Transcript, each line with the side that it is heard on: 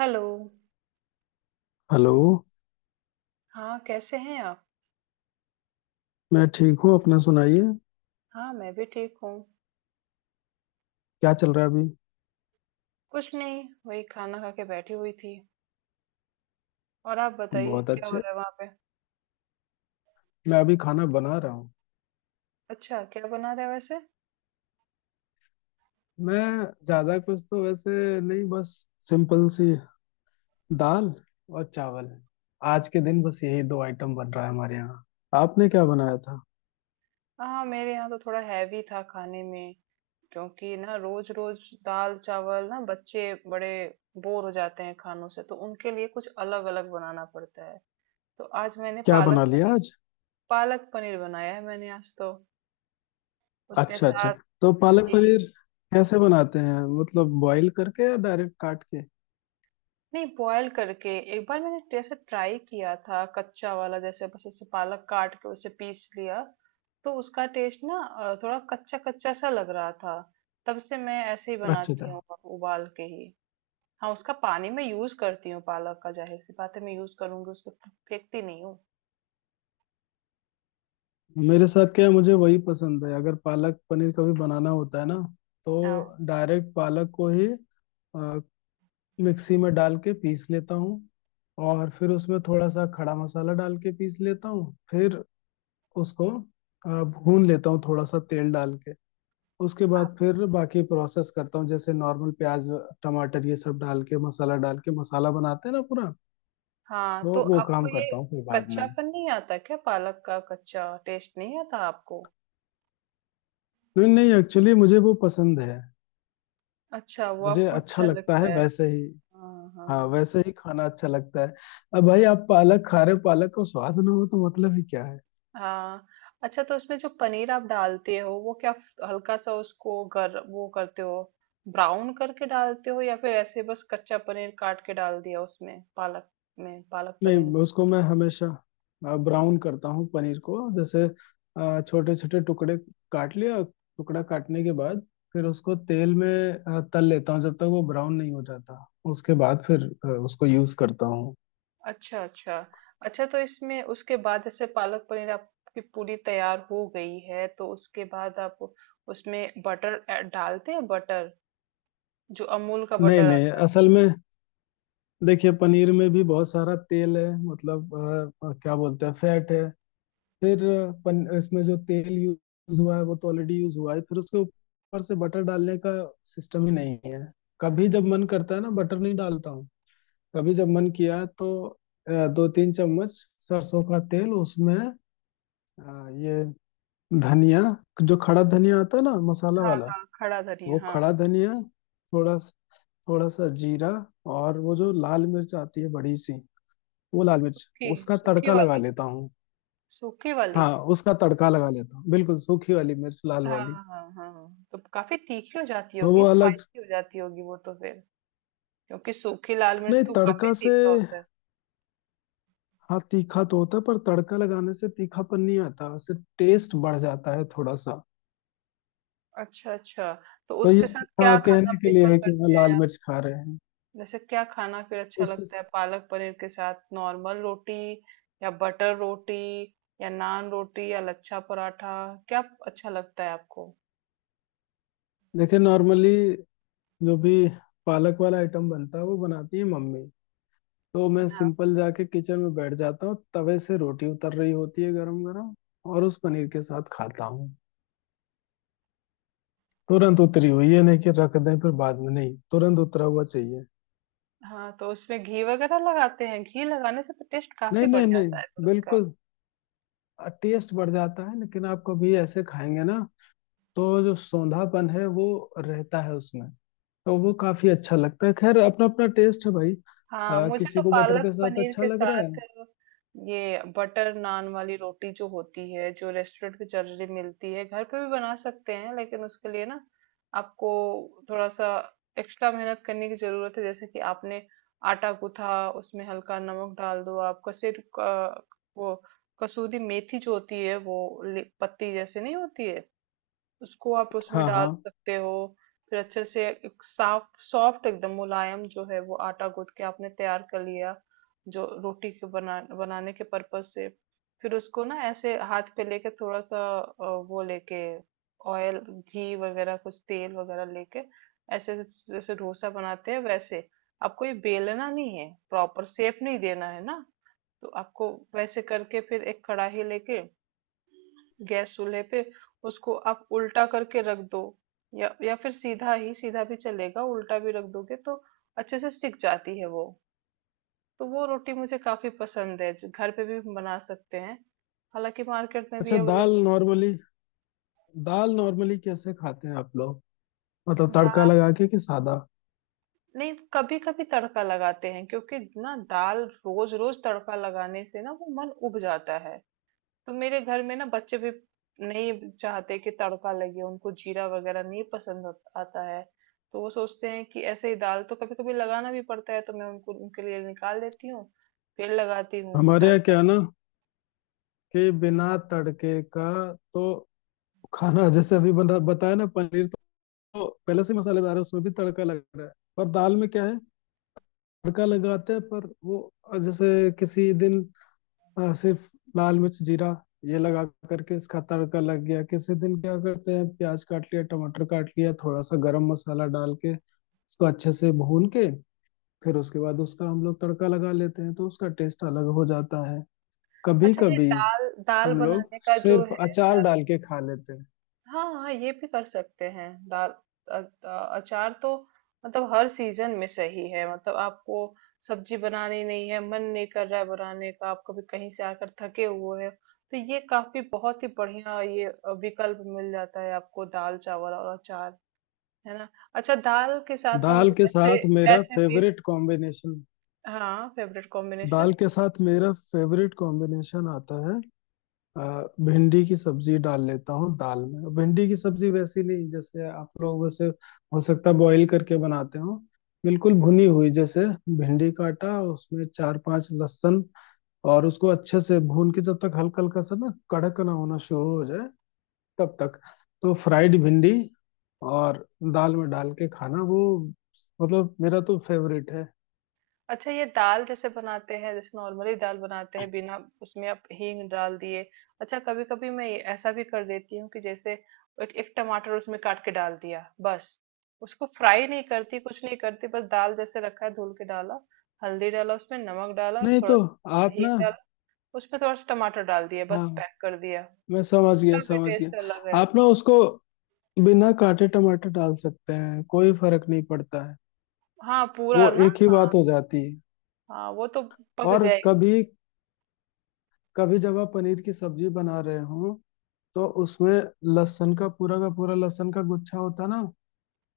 right: Hello.
left: Hello.
right: हाँ, कैसे हैं आप?
left: मैं ठीक हूँ, अपना सुनाइए।
right: हाँ, मैं भी ठीक हूँ।
left: क्या चल रहा है अभी?
right: कुछ नहीं, वही खाना खा के बैठी हुई थी। और आप बताइए,
left: बहुत
right: क्या हो
left: अच्छे।
right: रहा है वहाँ पे?
left: मैं अभी खाना बना रहा हूँ।
right: अच्छा, क्या बना रहे हैं वैसे?
left: मैं ज्यादा कुछ तो वैसे नहीं, बस सिंपल सी दाल और चावल। आज के दिन बस यही दो आइटम बन रहा है हमारे यहाँ। आपने क्या बनाया था?
right: हाँ, मेरे यहाँ तो थोड़ा हैवी था खाने में, क्योंकि ना रोज रोज दाल चावल ना बच्चे बड़े बोर हो जाते हैं खानों से, तो उनके लिए कुछ अलग अलग बनाना पड़ता है। तो आज मैंने
left: क्या
right: पालक
left: बना लिया
right: पनीर,
left: आज?
right: पालक पनीर बनाया है मैंने आज तो, उसके
left: अच्छा अच्छा।
right: साथ।
left: तो पालक
right: जी।
left: पनीर कैसे बनाते हैं, मतलब बॉईल करके या डायरेक्ट काट के?
right: नहीं, बॉयल करके। एक बार मैंने जैसे ट्राई किया था कच्चा वाला, जैसे बस ऐसे पालक काट के उसे पीस लिया, तो उसका टेस्ट ना थोड़ा कच्चा कच्चा सा लग रहा था। तब से मैं ऐसे ही
left: अच्छा अच्छा।
right: बनाती हूँ अब, उबाल के ही। हाँ, उसका पानी में यूज करती हूँ, पालक का, जाहिर सी बात है मैं यूज करूंगी उसको, फेंकती नहीं हूँ।
left: मेरे साथ क्या है, मुझे वही पसंद है। अगर पालक पनीर कभी बनाना होता है ना,
right: हाँ।
left: तो डायरेक्ट पालक को ही अ, मिक्सी में डाल के पीस लेता हूँ। और फिर उसमें थोड़ा सा खड़ा मसाला डाल के पीस लेता हूँ। फिर उसको भून लेता हूँ थोड़ा सा तेल डाल के। उसके बाद
right: आप-
left: फिर बाकी प्रोसेस करता हूँ, जैसे नॉर्मल प्याज टमाटर ये सब डाल के मसाला बनाते हैं ना पूरा।
right: हाँ,
left: तो
right: तो
left: वो
right: आपको
left: काम
right: ये
left: करता हूँ फिर बाद में।
right: कच्चापन नहीं आता क्या? पालक का कच्चा टेस्ट नहीं आता आपको?
left: नहीं नहीं, एक्चुअली मुझे वो पसंद है।
right: अच्छा, वो
left: मुझे
right: आपको
left: अच्छा
right: अच्छा
left: लगता है
right: लगता है।
left: वैसे ही।
right: हाँ
left: हाँ
right: हाँ
left: वैसे ही खाना अच्छा लगता है। अब भाई आप पालक खा रहे हो, पालक को स्वाद ना हो तो मतलब ही क्या।
right: हाँ। अच्छा, तो उसमें जो पनीर आप डालते हो वो क्या हल्का सा उसको गर वो करते हो, ब्राउन करके डालते हो, या फिर ऐसे बस कच्चा पनीर काट के डाल दिया उसमें पालक में, पालक पनीर
left: नहीं, उसको मैं हमेशा ब्राउन करता हूँ। पनीर को जैसे छोटे छोटे टुकड़े काट लिया, टुकड़ा काटने के बाद फिर उसको तेल में तल लेता हूँ जब तक वो ब्राउन नहीं हो जाता। उसके बाद फिर उसको यूज करता हूँ।
right: अच्छा अच्छा। अच्छा, तो इसमें उसके बाद जैसे पालक पनीर आपकी पूरी तैयार हो गई है, तो उसके बाद आप उसमें बटर डालते हैं? बटर जो अमूल का
left: नहीं
right: बटर
left: नहीं,
right: आता है।
left: असल में देखिए पनीर में भी बहुत सारा तेल है, मतलब क्या बोलते हैं, फैट है। फिर इसमें जो तेल यूज हुआ है वो तो ऑलरेडी यूज हुआ है, फिर उसके ऊपर से बटर डालने का सिस्टम ही नहीं है। कभी जब मन करता है ना बटर नहीं डालता हूँ। कभी जब मन किया तो 2-3 चम्मच सरसों का तेल उसमें, ये धनिया, जो खड़ा धनिया आता है ना, मसाला
right: हाँ
left: वाला,
right: हाँ, खड़ा धनिया,
left: वो
right: हाँ।
left: खड़ा धनिया, थोड़ा स- थोड़ा सा जीरा, और वो जो लाल मिर्च आती है बड़ी सी, वो लाल मिर्च,
right: सूखी।
left: उसका
right: सूखी
left: तड़का लगा
right: वाली।
left: लेता हूँ।
right: सूखी वाली।
left: हाँ उसका तड़का लगा लेता हूँ, बिल्कुल सूखी वाली मिर्च, लाल
right: हाँ
left: वाली।
right: हाँ हाँ हाँ। तो काफी तीखी हो जाती
left: तो
right: होगी,
left: वो अलग,
right: स्पाइसी हो जाती होगी वो तो फिर, क्योंकि सूखी लाल मिर्च
left: नहीं
right: तो काफी
left: तड़का से,
right: तीखा होता है।
left: हाँ तीखा तो होता है पर तड़का लगाने से तीखापन नहीं आता, सिर्फ टेस्ट बढ़ जाता है थोड़ा सा।
right: अच्छा अच्छा। तो
left: तो ये
right: उसके साथ
left: सिर्फ
right: क्या
left: हाँ
right: खाना
left: कहने के लिए
right: प्रेफर
left: है कि हाँ
right: करते हैं
left: लाल
right: आप?
left: मिर्च खा रहे हैं।
right: जैसे क्या खाना फिर अच्छा
left: उसके,
right: लगता है पालक पनीर के साथ? नॉर्मल रोटी या बटर रोटी या नान रोटी या लच्छा पराठा, क्या अच्छा लगता है आपको?
left: देखिए नॉर्मली जो भी पालक वाला आइटम बनता है वो बनाती है मम्मी। तो मैं
right: हाँ
left: सिंपल जाके किचन में बैठ जाता हूँ, तवे से रोटी उतर रही होती है गरम गरम और उस पनीर के साथ खाता हूँ। तुरंत उतरी हुई, ये नहीं कि रख दें फिर बाद में, नहीं तुरंत उतरा हुआ चाहिए।
right: हाँ, तो उसमें घी वगैरह लगाते हैं? घी लगाने से तो टेस्ट काफी
left: नहीं
right: बढ़
left: नहीं
right: जाता है फिर
left: नहीं,
right: उसका।
left: बिल्कुल टेस्ट बढ़ जाता है, लेकिन आप कभी ऐसे खाएंगे ना तो जो सौंधापन है वो रहता है उसमें। तो वो काफी अच्छा लगता है। खैर अपना अपना टेस्ट है भाई,
right: हाँ, मुझे तो
left: किसी को बटर
right: पालक
left: के साथ
right: पनीर
left: अच्छा
right: के
left: लग रहा है।
right: साथ ये बटर नान वाली रोटी जो होती है, जो रेस्टोरेंट की जल्दी मिलती है, घर पे भी बना सकते हैं लेकिन उसके लिए ना आपको थोड़ा सा एक्स्ट्रा मेहनत करने की जरूरत है। जैसे कि आपने आटा गूथा, उसमें हल्का नमक डाल दो, आप वो कसूरी मेथी जो होती है वो पत्ती जैसे नहीं होती है, उसको आप उसमें
left: हाँ
right: डाल
left: हाँ।
right: सकते हो। फिर अच्छे से एक साफ सॉफ्ट एकदम मुलायम जो है वो आटा गूंथ के आपने तैयार कर लिया, जो रोटी के बनाने के पर्पज से। फिर उसको ना ऐसे हाथ पे लेके थोड़ा सा वो लेके, ऑयल घी वगैरह, कुछ तेल वगैरह लेके ऐसे ऐसे, जैसे डोसा बनाते हैं वैसे, आपको ये बेलना नहीं है, प्रॉपर शेप नहीं देना है ना। तो आपको वैसे करके फिर एक कढ़ाई लेके गैस चूल्हे पे उसको आप उल्टा करके रख दो, या फिर सीधा ही, सीधा भी चलेगा, उल्टा भी रख दोगे तो अच्छे से सिक जाती है वो। तो वो रोटी मुझे काफी पसंद है जो घर पे भी हम बना सकते हैं, हालांकि मार्केट में भी
left: अच्छा दाल
right: अवेलेबल।
left: नॉर्मली दाल नॉर्मली कैसे खाते हैं आप लोग, मतलब तड़का
right: दाल?
left: लगा के कि सादा?
right: नहीं, कभी कभी तड़का लगाते हैं, क्योंकि ना दाल रोज रोज तड़का लगाने से ना वो मन उब जाता है। तो मेरे घर में ना बच्चे भी नहीं चाहते कि तड़का लगे, उनको जीरा वगैरह नहीं पसंद आता है। तो वो सोचते हैं कि ऐसे ही दाल, तो कभी कभी लगाना भी पड़ता है, तो मैं उनको उनके लिए निकाल देती हूँ, फिर लगाती हूँ
left: हमारे यहाँ
right: तड़का।
left: क्या है ना कि बिना तड़के का तो खाना जैसे अभी बना बताया ना पनीर, तो पहले से मसालेदार है उसमें भी तड़का लग रहा है। पर दाल में क्या है, तड़का लगाते हैं पर वो जैसे किसी दिन सिर्फ लाल मिर्च जीरा ये लगा करके इसका तड़का लग गया। किसी दिन क्या करते हैं, प्याज काट लिया टमाटर काट लिया थोड़ा सा गरम मसाला डाल के उसको अच्छे से भून के, फिर उसके बाद उसका हम लोग तड़का लगा लेते हैं, तो उसका टेस्ट अलग हो जाता है कभी
right: अच्छा, ये
left: कभी।
right: दाल, दाल
left: हम लोग
right: बनाने का जो
left: सिर्फ
right: है
left: अचार
right: सारा।
left: डाल के खा लेते हैं।
right: हाँ हाँ, ये भी कर सकते हैं दाल। अचार तो मतलब हर सीजन में सही है, मतलब आपको सब्जी बनानी नहीं है, मन नहीं कर रहा है बनाने का, आप कभी कहीं से आकर थके हुए हैं, तो ये काफी बहुत ही बढ़िया ये विकल्प मिल जाता है आपको, दाल चावल और अचार। है ना? अच्छा, दाल के साथ हम
left: दाल
right: लोग
left: के
right: ऐसे,
left: साथ मेरा
right: ऐसे भी।
left: फेवरेट कॉम्बिनेशन
right: हाँ, फेवरेट
left: दाल
right: कॉम्बिनेशन।
left: के साथ मेरा फेवरेट कॉम्बिनेशन आता है, भिंडी की सब्जी डाल लेता हूँ दाल में। भिंडी की सब्जी वैसी नहीं जैसे आप लोग वैसे हो सकता है बॉईल करके बनाते हो, बिल्कुल भुनी हुई जैसे। भिंडी काटा, उसमें चार पांच लहसुन और उसको अच्छे से भून के जब तक हल्का हल्का सा ना कड़क ना होना शुरू हो जाए तब तक। तो फ्राइड भिंडी और दाल में डाल के खाना, वो मतलब मेरा तो फेवरेट है।
right: अच्छा, ये दाल जैसे बनाते हैं, जैसे नॉर्मली दाल बनाते हैं बिना, उसमें आप हींग डाल दिए। अच्छा, कभी कभी मैं ये ऐसा भी कर देती हूँ कि जैसे एक, एक टमाटर उसमें काट के डाल दिया बस, उसको फ्राई नहीं करती, कुछ नहीं करती, बस दाल जैसे रखा है धुल के डाला, हल्दी डाला, उसमें नमक डाला,
left: नहीं
right: थोड़ा
left: तो
right: सा
left: आप
right: हींग
left: ना,
right: डाला, उसमें थोड़ा सा टमाटर डाल दिया बस,
left: हाँ
right: पैक कर दिया।
left: मैं समझ गया
right: उसका भी
left: समझ
right: टेस्ट अलग
left: गया,
right: है।
left: आप ना उसको बिना काटे टमाटर डाल सकते हैं, कोई फर्क नहीं पड़ता है,
right: हाँ, पूरा
left: वो
right: ना,
left: एक ही
right: हाँ।
left: बात हो जाती है।
right: हाँ, वो तो पक
left: और
right: जाएगी।
left: कभी कभी जब आप पनीर की सब्जी बना रहे हो तो उसमें लहसुन का पूरा लहसुन का गुच्छा होता है ना,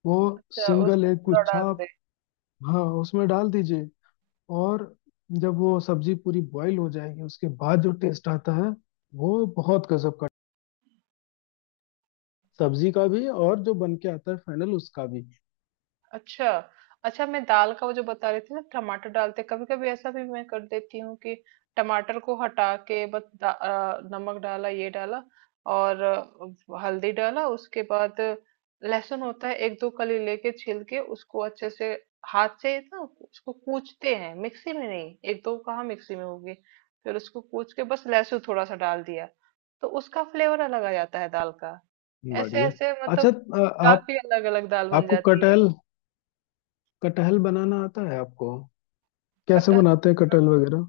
left: वो
right: अच्छा,
left: सिंगल
right: उसको
left: एक
right: पूरा
left: गुच्छा,
right: डाल।
left: आप, हाँ उसमें डाल दीजिए। और जब वो सब्जी पूरी बॉईल हो जाएगी उसके बाद जो टेस्ट आता है वो बहुत गजब का, सब्जी का भी और जो बन के आता है फाइनल उसका भी।
right: अच्छा अच्छा, मैं दाल का वो जो बता रही थी ना, टमाटर डालते, कभी कभी ऐसा भी मैं कर देती हूँ कि टमाटर को हटा के बस नमक डाला, ये डाला, और हल्दी डाला, उसके बाद लहसुन होता है एक दो कली लेके छील के उसको अच्छे से हाथ से ना उसको कूचते हैं, मिक्सी में नहीं, एक दो कहाँ मिक्सी में होगी, फिर उसको कूच के बस लहसुन थोड़ा सा डाल दिया, तो उसका फ्लेवर अलग आ जाता है दाल का, ऐसे
left: बढ़िया।
right: ऐसे
left: अच्छा,
right: मतलब
left: आप,
right: काफी अलग अलग दाल बन
left: आपको
right: जाती है।
left: कटहल, कटहल बनाना आता है आपको? कैसे
right: कटहल?
left: बनाते हैं कटहल वगैरह?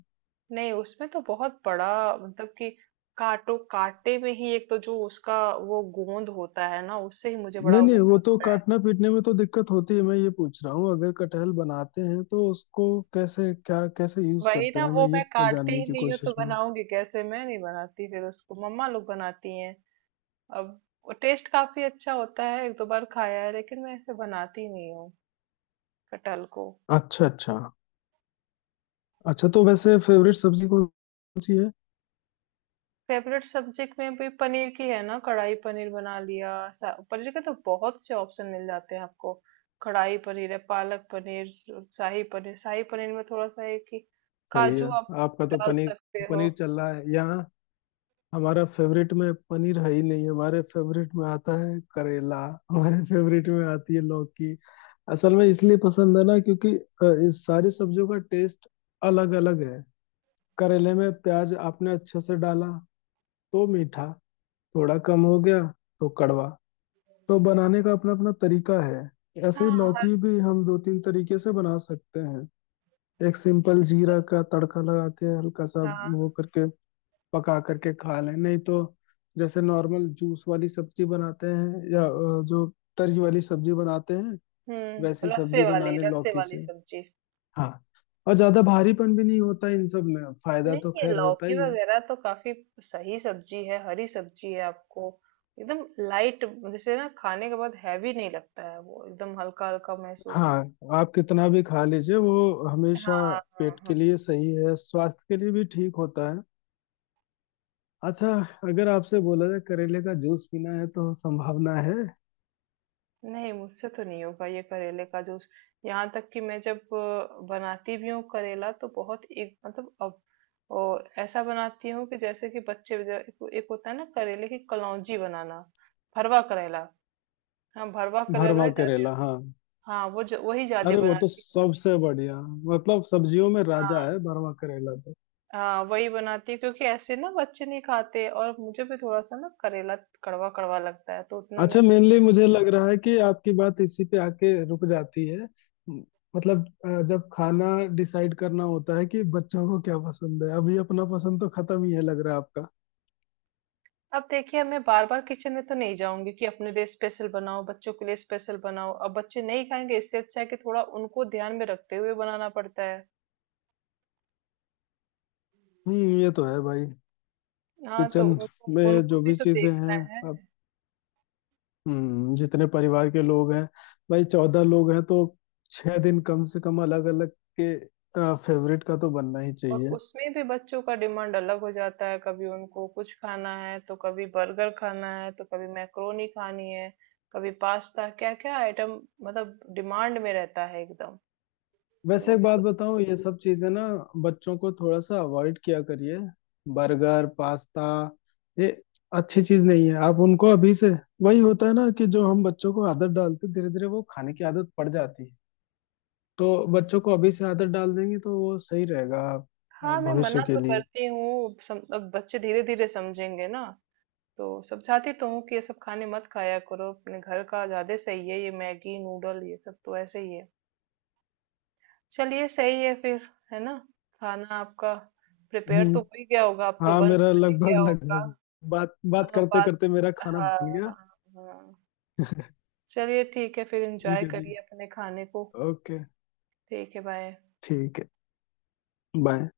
right: नहीं, उसमें तो बहुत बड़ा मतलब कि काटो काटे में ही, एक तो जो उसका वो गोंद होता है ना, उससे ही मुझे बड़ा
left: नहीं नहीं
right: वो
left: वो तो
right: लगता है।
left: काटना पीटने में तो दिक्कत होती है, मैं ये पूछ रहा हूँ अगर कटहल बनाते हैं तो उसको कैसे, क्या कैसे यूज
right: वही
left: करते
right: ना,
left: हैं, मैं
right: वो मैं
left: ये
right: काटती
left: जानने
right: ही
left: की
right: नहीं हूँ तो
left: कोशिश में हूँ।
right: बनाऊंगी कैसे, मैं नहीं बनाती फिर उसको, मम्मा लोग बनाती हैं अब। वो टेस्ट काफी अच्छा होता है, एक दो बार खाया है, लेकिन मैं ऐसे बनाती नहीं हूँ कटहल को।
left: अच्छा अच्छा। अच्छा तो वैसे फेवरेट सब्जी कौन सी है?
right: फेवरेट सब्जेक्ट में भी पनीर की है ना, कढ़ाई पनीर बना लिया, पनीर के तो बहुत से ऑप्शन मिल जाते हैं आपको। कढ़ाई पनीर है, पालक पनीर, शाही पनीर। शाही पनीर में थोड़ा सा है कि
left: सही है।
right: काजू आप
left: आपका तो
right: डाल
left: पनीर,
right: सकते हो।
left: पनीर चल रहा है यहाँ। हमारा फेवरेट में पनीर है ही नहीं, हमारे फेवरेट में आता है करेला, हमारे फेवरेट में आती है लौकी। असल में इसलिए पसंद है ना क्योंकि इस सारी सब्जियों का टेस्ट अलग अलग है। करेले में प्याज आपने अच्छे से डाला तो मीठा थोड़ा कम हो गया, तो कड़वा, तो बनाने का अपना अपना तरीका है। ऐसे ही
right: हाँ, हर।
left: लौकी भी हम दो तीन तरीके से बना सकते हैं। एक सिंपल जीरा का तड़का लगा के हल्का सा वो
right: हाँ।
left: करके पका करके खा लें, नहीं तो जैसे नॉर्मल जूस वाली सब्जी बनाते हैं या जो तरी वाली सब्जी बनाते हैं,
right: हम्म,
left: वैसी
right: रस्से
left: सब्जी बना
right: वाली,
left: लें
right: रस्से
left: लौकी
right: वाली
left: से।
right: सब्जी।
left: हाँ और ज्यादा भारीपन भी नहीं होता इन सब में, फायदा तो
right: नहीं, ये
left: खैर होता
right: लौकी
left: ही है।
right: वगैरह तो काफी सही सब्जी है, हरी सब्जी है, आपको एकदम लाइट, जैसे ना खाने के बाद हैवी नहीं लगता है, वो एकदम हल्का हल्का महसूस
left: हाँ
right: होता
left: आप कितना भी खा लीजिए वो
right: है।
left: हमेशा
right: हाँ हाँ
left: पेट
right: हाँ।
left: के लिए सही है, स्वास्थ्य के लिए भी ठीक होता है। अच्छा अगर आपसे बोला जाए करेले का जूस पीना है तो संभावना है।
right: नहीं, मुझसे तो नहीं होगा ये करेले का जूस। यहाँ तक कि मैं जब बनाती भी हूँ करेला तो बहुत एक मतलब अब ऐसा बनाती हूँ कि जैसे कि बच्चे एक, एक होता है ना करेले की कलौंजी बनाना, भरवा करेला। हाँ, भरवा
left: भरवा
right: करेला ज्यादा।
left: करेला, हाँ
right: हाँ, वो वही ज्यादा
left: अरे वो तो
right: बनाती हूँ।
left: सबसे बढ़िया, मतलब सब्जियों में राजा
right: हाँ
left: है भरवा करेला तो।
right: हाँ, वही बनाती हूँ क्योंकि ऐसे ना बच्चे नहीं खाते, और मुझे भी थोड़ा सा ना करेला कड़वा कड़वा लगता है, तो उतना
left: अच्छा
right: मैं।
left: मेनली मुझे लग रहा है कि आपकी बात इसी पे आके रुक जाती है। म- मतलब जब खाना डिसाइड करना होता है कि बच्चों को क्या पसंद है, अभी अपना पसंद तो खत्म ही है लग रहा है आपका।
right: अब देखिए, मैं बार बार किचन में तो नहीं जाऊंगी कि अपने लिए स्पेशल बनाओ, बच्चों के लिए स्पेशल बनाओ, अब बच्चे नहीं खाएंगे, इससे अच्छा है कि थोड़ा उनको ध्यान में रखते हुए बनाना पड़ता है।
left: ये तो है भाई।
right: हाँ, तो
left: किचन
right: उनको
left: में
right: उनको
left: जो
right: भी
left: भी
right: तो
left: चीजें
right: देखना
left: हैं,
right: है।
left: अब जितने परिवार के लोग हैं भाई, 14 लोग हैं, तो 6 दिन कम से कम अलग अलग के फेवरेट का तो बनना ही
right: और
left: चाहिए।
right: उसमें भी बच्चों का डिमांड अलग हो जाता है, कभी उनको कुछ खाना है, तो कभी बर्गर खाना है, तो कभी मैक्रोनी खानी है, कभी पास्ता, क्या क्या आइटम मतलब डिमांड में रहता है एकदम। तो
left: वैसे
right: वो
left: एक
right: भी
left: बात
right: तो।
left: बताऊं, ये सब चीजें ना बच्चों को थोड़ा सा अवॉइड किया करिए। बर्गर पास्ता ये अच्छी चीज नहीं है। आप उनको अभी से, वही होता है ना कि जो हम बच्चों को आदत डालते धीरे धीरे वो खाने की आदत पड़ जाती है, तो बच्चों को अभी से आदत डाल देंगे तो वो सही रहेगा
right: हाँ, मैं मना
left: भविष्य के
right: तो
left: लिए।
right: करती हूँ अब बच्चे धीरे धीरे समझेंगे ना, तो समझाती तो हूँ कि ये सब खाने मत खाया करो, अपने घर का ज्यादा सही है, ये मैगी नूडल ये सब तो ऐसे ही है। चलिए, सही है फिर, है ना? खाना आपका प्रिपेयर तो हो ही
left: हम्म
right: गया होगा अब तो,
left: हाँ
right: बन
left: मेरा
right: बन ही
left: लगभग
right: गया होगा।
left: लगभग बात बात
right: हाँ,
left: करते
right: बात।
left: करते मेरा खाना
right: हाँ।
left: बन गया।
right: हाँ। हाँ। चलिए, ठीक है फिर,
left: ठीक
right: एंजॉय
left: है जी।
right: करिए अपने खाने को।
left: ओके।
right: ठीक है, बाय।
left: ठीक है बाय।